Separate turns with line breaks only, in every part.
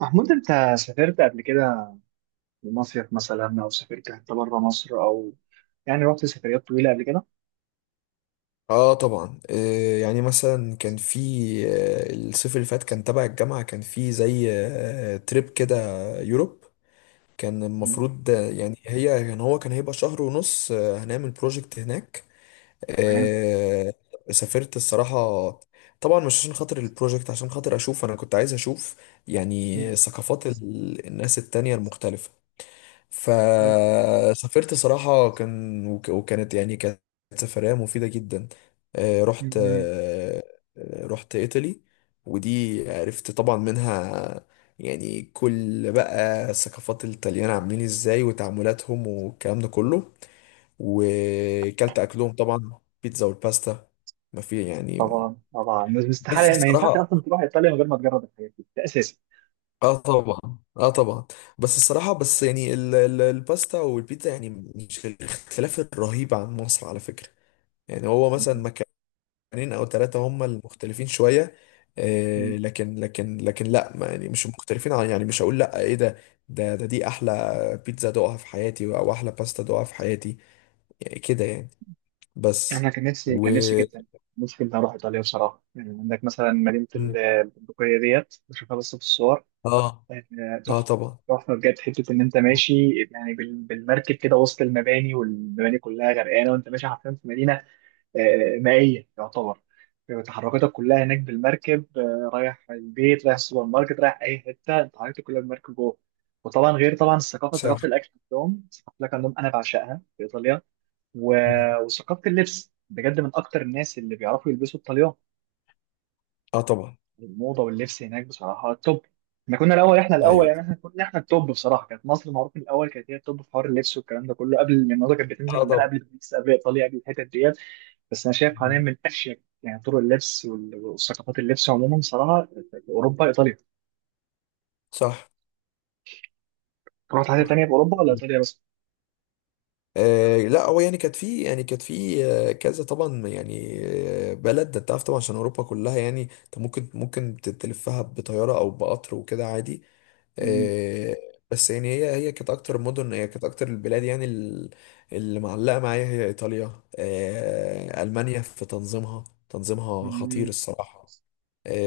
محمود، انت سافرت قبل كده لمصيف مثلا او سافرت حتى بره مصر، او يعني رحت سفريات طويله قبل كده؟
اه طبعا يعني مثلا كان في الصيف اللي فات، كان تبع الجامعة، كان في زي تريب كده، يوروب. كان
مم.
المفروض آه، يعني هي يعني هو كان هيبقى شهر ونص. هنعمل بروجكت هناك.
تمام.
آه، سافرت الصراحة. طبعا مش عشان خاطر البروجكت، عشان خاطر انا كنت عايز اشوف
مم.
يعني ثقافات الناس التانية المختلفة.
حلو.
فسافرت صراحة، كان وك- وكانت يعني كانت سفرية مفيدة جدا. آه، رحت
مم.
آه، رحت إيطالي. ودي عرفت طبعا منها يعني كل بقى ثقافات الطليان عاملين ازاي وتعاملاتهم والكلام ده كله. وكلت أكلهم طبعا، بيتزا والباستا. ما في يعني.
طبعا طبعا، بس
بس
استحاله ما ينفعش
الصراحة.
اصلا تروح ايطاليا من غير ما تجرب الحاجات دي، ده اساسي.
اه طبعا. اه طبعا. بس الصراحة، بس يعني الباستا والبيتزا يعني مش الاختلاف الرهيب عن مصر على فكرة. يعني هو مثلا
مم.
مكانين او ثلاثة هم المختلفين شوية، آه
مم.
لكن لكن لكن لا، ما يعني مش مختلفين عن، يعني مش هقول لا ايه ده، دي احلى بيتزا دوقها في حياتي، او احلى باستا دوقها في حياتي، يعني كده يعني. بس
انا كان نفسي
و.
كان نفسي جدا نفسي جدا اروح ايطاليا بصراحه. يعني عندك مثلا مدينه
مم.
البندقيه ديت، بشوفها بس في الصور.
اه. اه
تحفه.
طبعا.
تحفه بجد، حته ان انت ماشي يعني بالمركب كده وسط المباني، والمباني كلها غرقانه وانت ماشي حرفيا في مدينه مائية يعتبر. تحركاتك كلها هناك بالمركب، رايح البيت، رايح السوبر ماركت، رايح أي حتة، أنت حركتك كلها بالمركب جوه. وطبعا غير طبعا الثقافة،
صح.
ثقافة الأكل عندهم، ثقافة الأكل عندهم أنا بعشقها في إيطاليا. و...
مم.
وثقافة اللبس بجد، من أكتر الناس اللي بيعرفوا يلبسوا الطليان.
اه طبعا.
الموضة واللبس هناك بصراحة توب. احنا كنا الأول، احنا الأول
ايوه.
يعني، احنا كنا، احنا التوب بصراحة. كانت مصر معروف من الأول كانت هي التوب في حوار اللبس والكلام ده كله، قبل ما الموضة كانت بتنزل
اه
عندنا
طبعا.
قبل باريس، قبل إيطاليا، قبل الحتت ديت. بس انا شايف حاليا
مم.
من اشيك يعني طرق اللبس وثقافات اللبس عموما صراحه اوروبا، ايطاليا.
صح.
رحت حاجه
صح.
تانيه في اوروبا ولا ايطاليا بس؟
لا، هو يعني كانت في كذا طبعا يعني بلد. ده انت عارف طبعا، عشان اوروبا كلها، يعني انت ممكن تلفها بطياره او بقطر وكده عادي.
مم.
آه بس يعني هي كانت اكتر البلاد، يعني اللي معلقه معايا هي ايطاليا. المانيا في تنظيمها، تنظيمها خطير
مم.
الصراحه.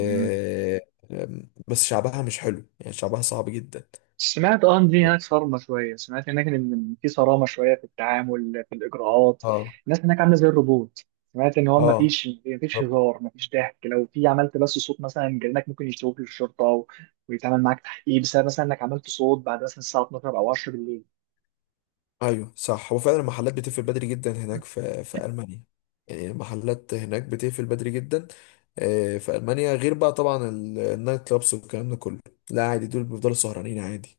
مم.
آم، بس شعبها مش حلو، يعني شعبها صعب جدا.
سمعت ان دي هناك صارمه شويه، سمعت هناك ان في صرامه شويه في التعامل، في الاجراءات.
اه.
الناس هناك عامله زي الروبوت. سمعت ان هو ما
اه.
فيش ما فيش هزار، ما فيش ضحك، لو في عملت بس صوت مثلا، جيرانك ممكن يشتكوك للشرطه ويتعمل معاك تحقيق بسبب مثلا انك عملت صوت بعد مثلا الساعه 12 او 10 بالليل.
ايوه صح، هو فعلا المحلات بتقفل بدري جدا هناك في المانيا. يعني المحلات هناك بتقفل بدري جدا في المانيا، غير بقى طبعا النايت كلابس والكلام ده كله. لا عادي، دول بيفضلوا سهرانين عادي.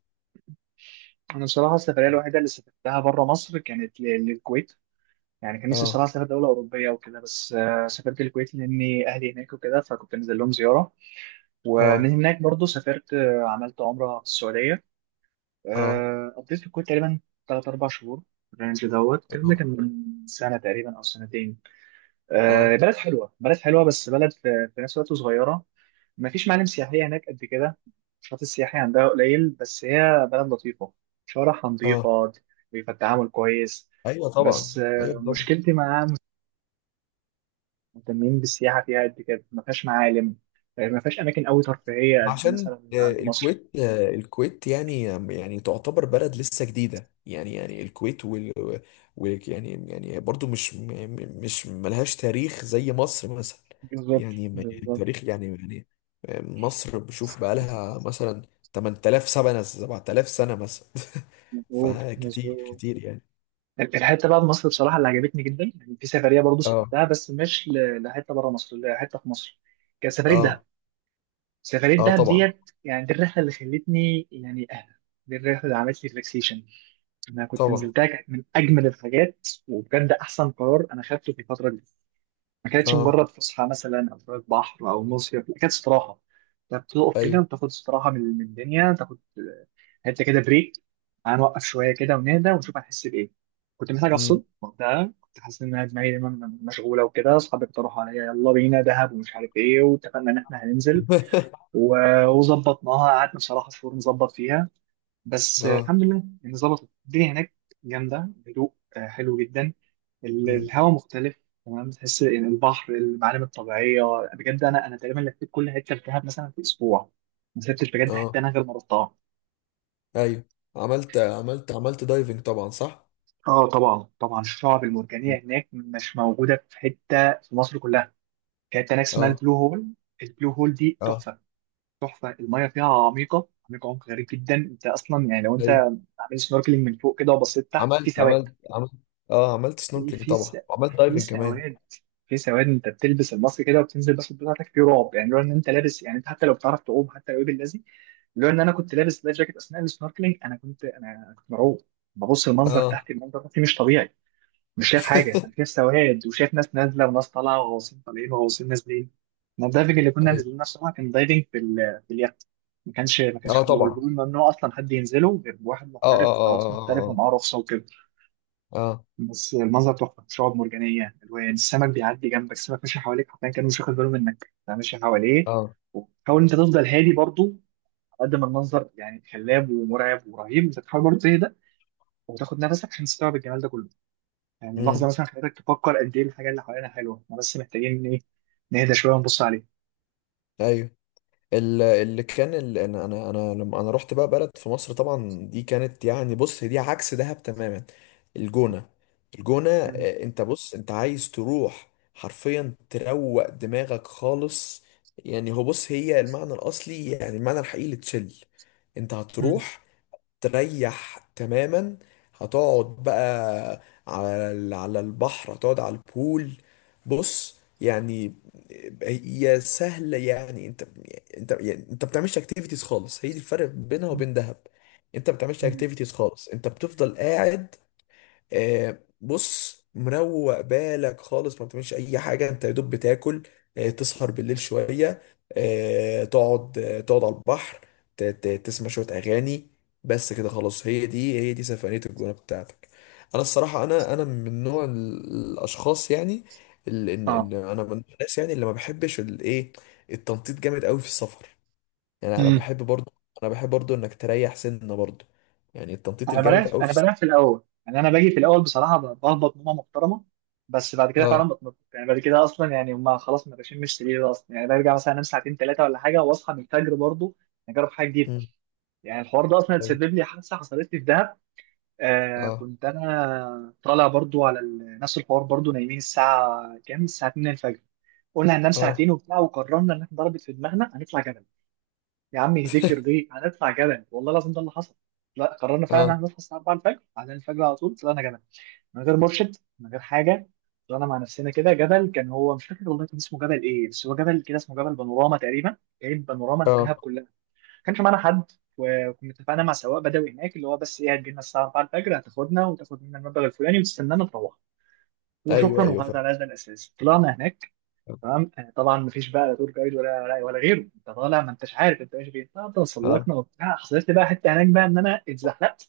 انا بصراحه السفريه الوحيده اللي سافرتها بره مصر كانت للكويت. يعني كان نفسي صراحه
اه.
اسافر دوله اوروبيه وكده، بس سافرت الكويت لاني اهلي هناك وكده، فكنت نازل لهم زياره.
اه.
ومن هناك برضو سافرت، عملت عمره في السعوديه.
اه.
قضيت في الكويت تقريبا ثلاث اربع شهور. الرينج دوت الكلام ده كان
اه.
من سنه تقريبا او سنتين.
اه.
بلد حلوه، بلد حلوه، بس بلد في في نفس الوقت صغيره. مفيش معالم سياحية هناك قد كده، النشاط السياحي عندها قليل، بس هي بلد لطيفة، شوارعها
اه.
نظيفة، بيبقى التعامل كويس.
ايوه طبعا،
بس
ايوه طبعا.
مشكلتي معاها مش مهتمين بالسياحة فيها قد كده، ما فيهاش معالم، ما فيهاش أماكن أوي ترفيهية قد
عشان
مثلا
آه،
عند مصر.
الكويت آه، الكويت يعني تعتبر بلد لسه جديدة، يعني الكويت وال, وال يعني يعني برضو مش م- م- مش ملهاش تاريخ زي مصر مثلا.
بالظبط
يعني
بالظبط.
تاريخ يعني مصر بشوف بقالها مثلا 8000 سنة، 7000 سنة مثلا
مظبوط
فكتير
مظبوط.
كتير يعني.
الحتة بقى في مصر بصراحة اللي عجبتني جدا يعني، في سفرية برضه
اه.
سافرتها بس مش لحتة بره مصر، لحتة في مصر. كانت سفرية دهب.
اه.
سفرية
اه
دهب
طبعا
ديت يعني، دي الرحلة اللي خلتني يعني أهدى، دي الرحلة اللي عملت لي ريلاكسيشن. أنا كنت
طبعا.
نزلتها، كانت من أجمل الحاجات، وبجد أحسن قرار أنا خدته في الفترة دي. ما كانتش
اه.
مجرد فسحة مثلا أو شوية بحر أو مصيف، لا، كانت استراحة. أنت بتقف كده
ايوه.
وتاخد استراحة من الدنيا، تاخد حتة كده بريك، هنوقف شوية كده ونهدى ونشوف هنحس بإيه. كنت محتاج
مم.
أفصل وقتها، كنت حاسس إن أنا دماغي دايما مشغولة وكده، أصحابي اقترحوا عليا يلا بينا دهب ومش عارف إيه، واتفقنا إن إحنا هننزل وظبطناها. قعدنا بصراحة شهور نظبط فيها. بس
اه.
الحمد لله يعني ظبطت الدنيا هناك جامدة، هدوء، حلو جدا.
مم.
الهواء مختلف تمام، تحس يعني البحر، المعالم الطبيعية. بجد أنا أنا تقريبا لفيت كل حتة في دهب مثلا في أسبوع، ما سبتش بجد حتة
اه.
أنا غير ما رحتها.
ايوه. عملت دايفنج طبعا، صح.
اه طبعا طبعا، الشعب المرجانية هناك مش موجودة في حتة في مصر كلها. كانت هناك اسمها
اه.
البلو هول. البلو هول دي
اه.
تحفة. تحفه، الميه فيها عميقه عميقه، عمق غريب جدا. انت اصلا يعني لو انت
ايوه،
عامل سنوركلينج من فوق كده وبصيت تحت، في
عملت
سواد.
عملت عملت اه عملت
في
سنوركلينج
في س...
طبعا، وعملت
في
دايفنج كمان.
سواد، في سواد، انت بتلبس الماسك كده وبتنزل بس بتاعتك في رعب. يعني لو ان انت لابس يعني، انت حتى لو بتعرف تعوم، حتى لو ايه باللذي، لو ان انا كنت لابس لايف جاكيت اثناء السنوركلينج، انا كنت مرعوب. ببص المنظر
اه.
تحت، المنظر تحت مش طبيعي، مش شايف حاجة، أنا شايف سواد، وشايف ناس نازلة وناس طالعة وغواصين طالعين وغواصين نازلين. ما الدايفنج اللي كنا
ايوه.
نازلين الصراحة كان دايفنج في في اليخت، ما كانش في
اه
البلو هول. البلو
طبعا.
هول ممنوع أصلا حد ينزله غير بواحد
اه. اه.
محترف، غواص محترف
اه.
ومعاه رخصة وكده.
اه. اه. اه.
بس المنظر تحفة، شعاب مرجانية، ألوان السمك بيعدي جنبك، السمك ماشي حواليك حرفيا، كان مش واخد باله منك، أنت ماشي حواليه.
اه.
وحاول أنت تفضل هادي برضه، على قد ما المنظر يعني خلاب ومرعب ورهيب، أنت تحاول برضه تهدى وتاخد نفسك عشان تستوعب الجمال ده كله. يعني اللحظة
امم.
مثلا خلتك تفكر قد إيه الحاجة اللي حوالينا حلوة، إحنا بس محتاجين إيه، نهدى شوية ونبص عليها.
ايوه. انا انا انا لما انا رحت بقى بلد في مصر طبعا، دي كانت يعني، بص، هي دي عكس دهب تماما. الجونة. الجونة،
مم.
انت بص، انت عايز تروح حرفيا تروق دماغك خالص. يعني هو، بص، هي المعنى الاصلي، يعني المعنى الحقيقي لتشيل. انت
مم.
هتروح تريح تماما، هتقعد بقى على على البحر، هتقعد على البول. بص يعني، هي سهلة يعني، انت، انت بتعملش اكتيفيتيز خالص، هي دي الفرق بينها وبين دهب. انت بتعملش
مم.
اكتيفيتيز خالص، انت بتفضل قاعد. بص مروق بالك خالص، ما بتعملش اي حاجه، انت يا دوب بتاكل، تسهر بالليل شويه، تقعد على البحر، تسمع شويه اغاني، بس كده خلاص. هي دي سفريه الجونه بتاعتك. انا الصراحه، انا من نوع الاشخاص، يعني ال- ان ان
آه.
انا من الناس يعني اللي ما بحبش الايه، التنطيط جامد قوي في السفر. يعني انا
مم.
بحب برضو انا بحب برضو انك تريح سنه برضو، يعني التنطيط
أنا
الجامد
بلاش،
قوي في
أنا
السفر.
بلاش في الأول يعني، أنا باجي في الأول بصراحة بهبط نومة محترمة. بس بعد كده
اه.
فعلا بتنطط يعني، بعد كده أصلا يعني هما خلاص ما بشمش سرير أصلا، يعني برجع مثلا أنام ساعتين ثلاثة ولا حاجة وأصحى من الفجر برضه، أجرب حاجة جديدة.
مم.
يعني الحوار ده أصلا اتسبب لي حادثة حصلت لي في دهب. آه
اه.
كنت أنا طالع برضه على نفس الحوار برضه، نايمين الساعة كام؟ الساعة 2 الفجر. قلنا هننام
اه.
ساعتين وبتاع، وقررنا ان احنا ضربت في دماغنا هنطلع جبل. يا عم يهديكر ليه هنطلع جبل، والله لازم ده اللي حصل. لا قررنا فعلا ان
اه.
احنا نصحى الساعه 4 الفجر، بعدين الفجر على طول طلعنا جبل، من غير مرشد، من غير حاجه. طلعنا مع نفسنا كده جبل، كان هو مش فاكر والله كان اسمه جبل ايه، بس هو جبل كده اسمه جبل بانوراما تقريبا، جايب بانوراما
اه.
الدهب كلها. ما كانش معانا حد. وكنا اتفقنا مع سواق بدوي هناك، اللي هو بس ايه هتجيلنا الساعه 4 الفجر، هتاخدنا وتاخد منا المبلغ الفلاني وتستنانا تروح
ايوه.
وشكرا.
ايوه
وهذا
فاهم.
على هذا الاساس طلعنا هناك. تمام. طبعا مفيش بقى لا تور جايد ولا غيره، انت طالع ما انتش عارف انت ماشي فين. طب
اه.
تسلقنا وبتاع، حصلت لي بقى حته هناك بقى ان انا اتزحلقت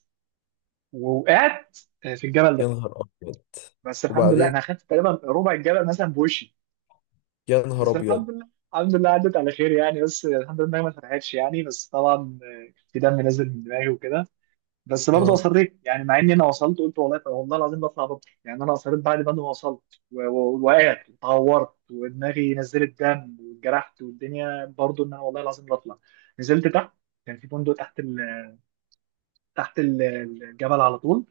ووقعت في الجبل
يا
ده.
نهار ابيض.
بس الحمد لله انا
وبعدين.
اخدت تقريبا ربع الجبل مثلا بوشي،
يا نهار
بس
ابيض.
الحمد لله، الحمد لله عدت على خير يعني، بس الحمد لله إنها ما اتفتحتش يعني، بس طبعا في دم نازل من دماغي وكده. بس برضه
اه.
اصريت يعني، مع اني انا وصلت قلت والله والله العظيم بطلع، بطل يعني انا اصريت بعد ما انا وصلت ووقعت واتعورت ودماغي نزلت دم واتجرحت، والدنيا برضه ان انا والله العظيم بطلع. نزلت تحت، كان في فندق تحت تحت ال- الجبل على طول.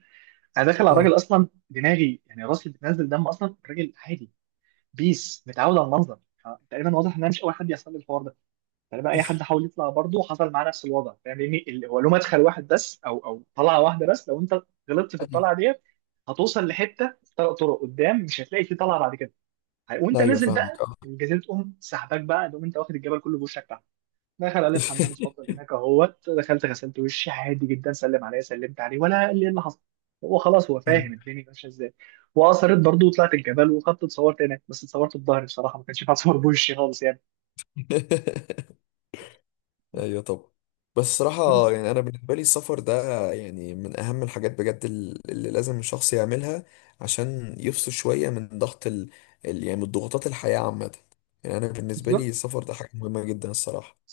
انا داخل على
اه.
الراجل اصلا دماغي يعني راسي بتنزل دم، اصلا الراجل عادي بيس متعود على المنظر، تقريبا واضح ان انا مش اول حد يحصل لي الحوار ده. فلما اي حد حاول يطلع برضه حصل معاه نفس الوضع، فاهم يعني هو له مدخل واحد بس، او طلعه واحده بس، لو انت غلطت في
ايوه.
الطلعه ديت هتوصل لحته ثلاث طرق قدام، مش هتلاقي في طلعه بعد كده. وانت
ايوه
نازل
فاهمك.
بقى
اه.
الجزيره تقوم سحباك، بقى تقوم انت واخد الجبل كله بوشك تحت. دخل قال لي الحمام اتفضل هناك اهوت، دخلت غسلت وشي عادي جدا، سلم عليا سلمت عليه ولا قال لي ايه اللي حصل، هو خلاص هو
مم.
فاهم الدنيا ماشيه ازاي. واثرت برضه وطلعت الجبل وخدت اتصورت هناك، بس اتصورت بظهري بصراحه ما كانش ينفع اتصور بوشي خالص يعني.
ايوه طبعا. بس صراحة، يعني انا بالنسبة لي السفر ده يعني من اهم الحاجات بجد اللي لازم الشخص يعملها عشان يفصل شوية من ضغط يعني من ضغوطات الحياة عامة. يعني انا بالنسبة لي
بس
السفر ده حاجة مهمة جدا الصراحة.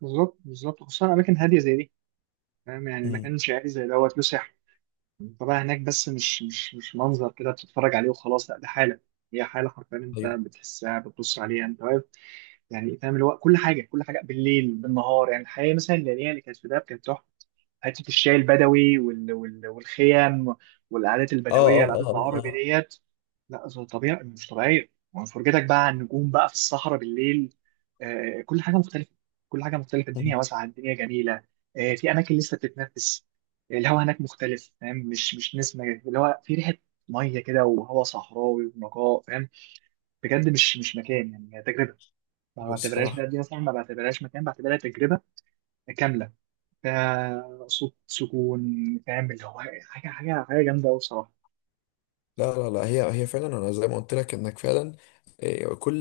بالظبط بالظبط، خصوصا اماكن هاديه زي دي، فاهم يعني
امم.
مكان شعبي زي دوت له سحر طبعا هناك. بس مش منظر كده بتتفرج عليه وخلاص، لا ده حاله، هي حاله حرفيا انت
ايوه.
بتحسها، بتبص عليها انت واقف. يعني فاهم اللي هو كل حاجه، كل حاجه بالليل بالنهار، يعني الحياه مثلا الليليه اللي كانت في دهب كانت تحفه. حته الشاي البدوي والخيام والعادات
اه.
البدويه، العادات
اه.
العربي
اه.
ديت، لا طبيعي، مش طبيعيه. وفرجتك بقى على النجوم بقى في الصحراء بالليل. آه كل حاجه مختلفه. كل حاجه مختلفه،
اه.
الدنيا واسعه، الدنيا جميله. آه في اماكن لسه بتتنفس. الهواء هناك مختلف فاهم، مش نسمه، اللي هو في ريحه ميه كده وهواء صحراوي ونقاء فاهم. بجد مش مكان يعني، هي تجربه. ما
ايوه
بعتبرهاش
الصراحه.
بقى دي مثلا، ما بعتبرهاش مكان، بعتبرها تجربه كامله. صوت سكون، فاهم اللي هو حاجة جامدة أوي بصراحة.
لا، لا، لا، هي فعلا، انا زي ما قلت لك انك فعلا، إيه،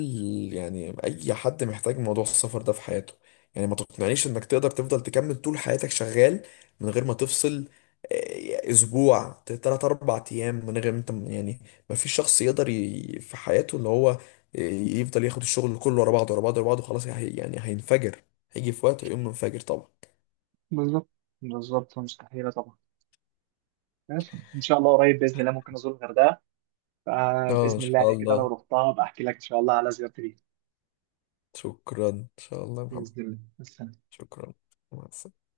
يعني اي حد محتاج موضوع السفر ده في حياته. يعني ما تقنعنيش انك تقدر تفضل تكمل طول حياتك شغال من غير ما تفصل إيه، اسبوع، تلات اربع ايام، من غير ما انت يعني. ما فيش شخص يقدر في حياته، اللي هو إيه، يفضل ياخد الشغل كله ورا بعضه ورا بعضه ورا بعضه. خلاص يعني هينفجر، هيجي في وقت ويقوم منفجر طبعا.
بالظبط بالظبط، مستحيلة طبعا. بس إن شاء الله قريب بإذن الله ممكن أزور الغردقة،
اه ان
فبإذن الله
شاء
يعني كده لو
الله.
رحتها بحكي لك إن شاء الله على زيارتي ليها.
شكرا ان شاء الله يا محمد.
بإذن الله بس.
شكرا. مع السلامه.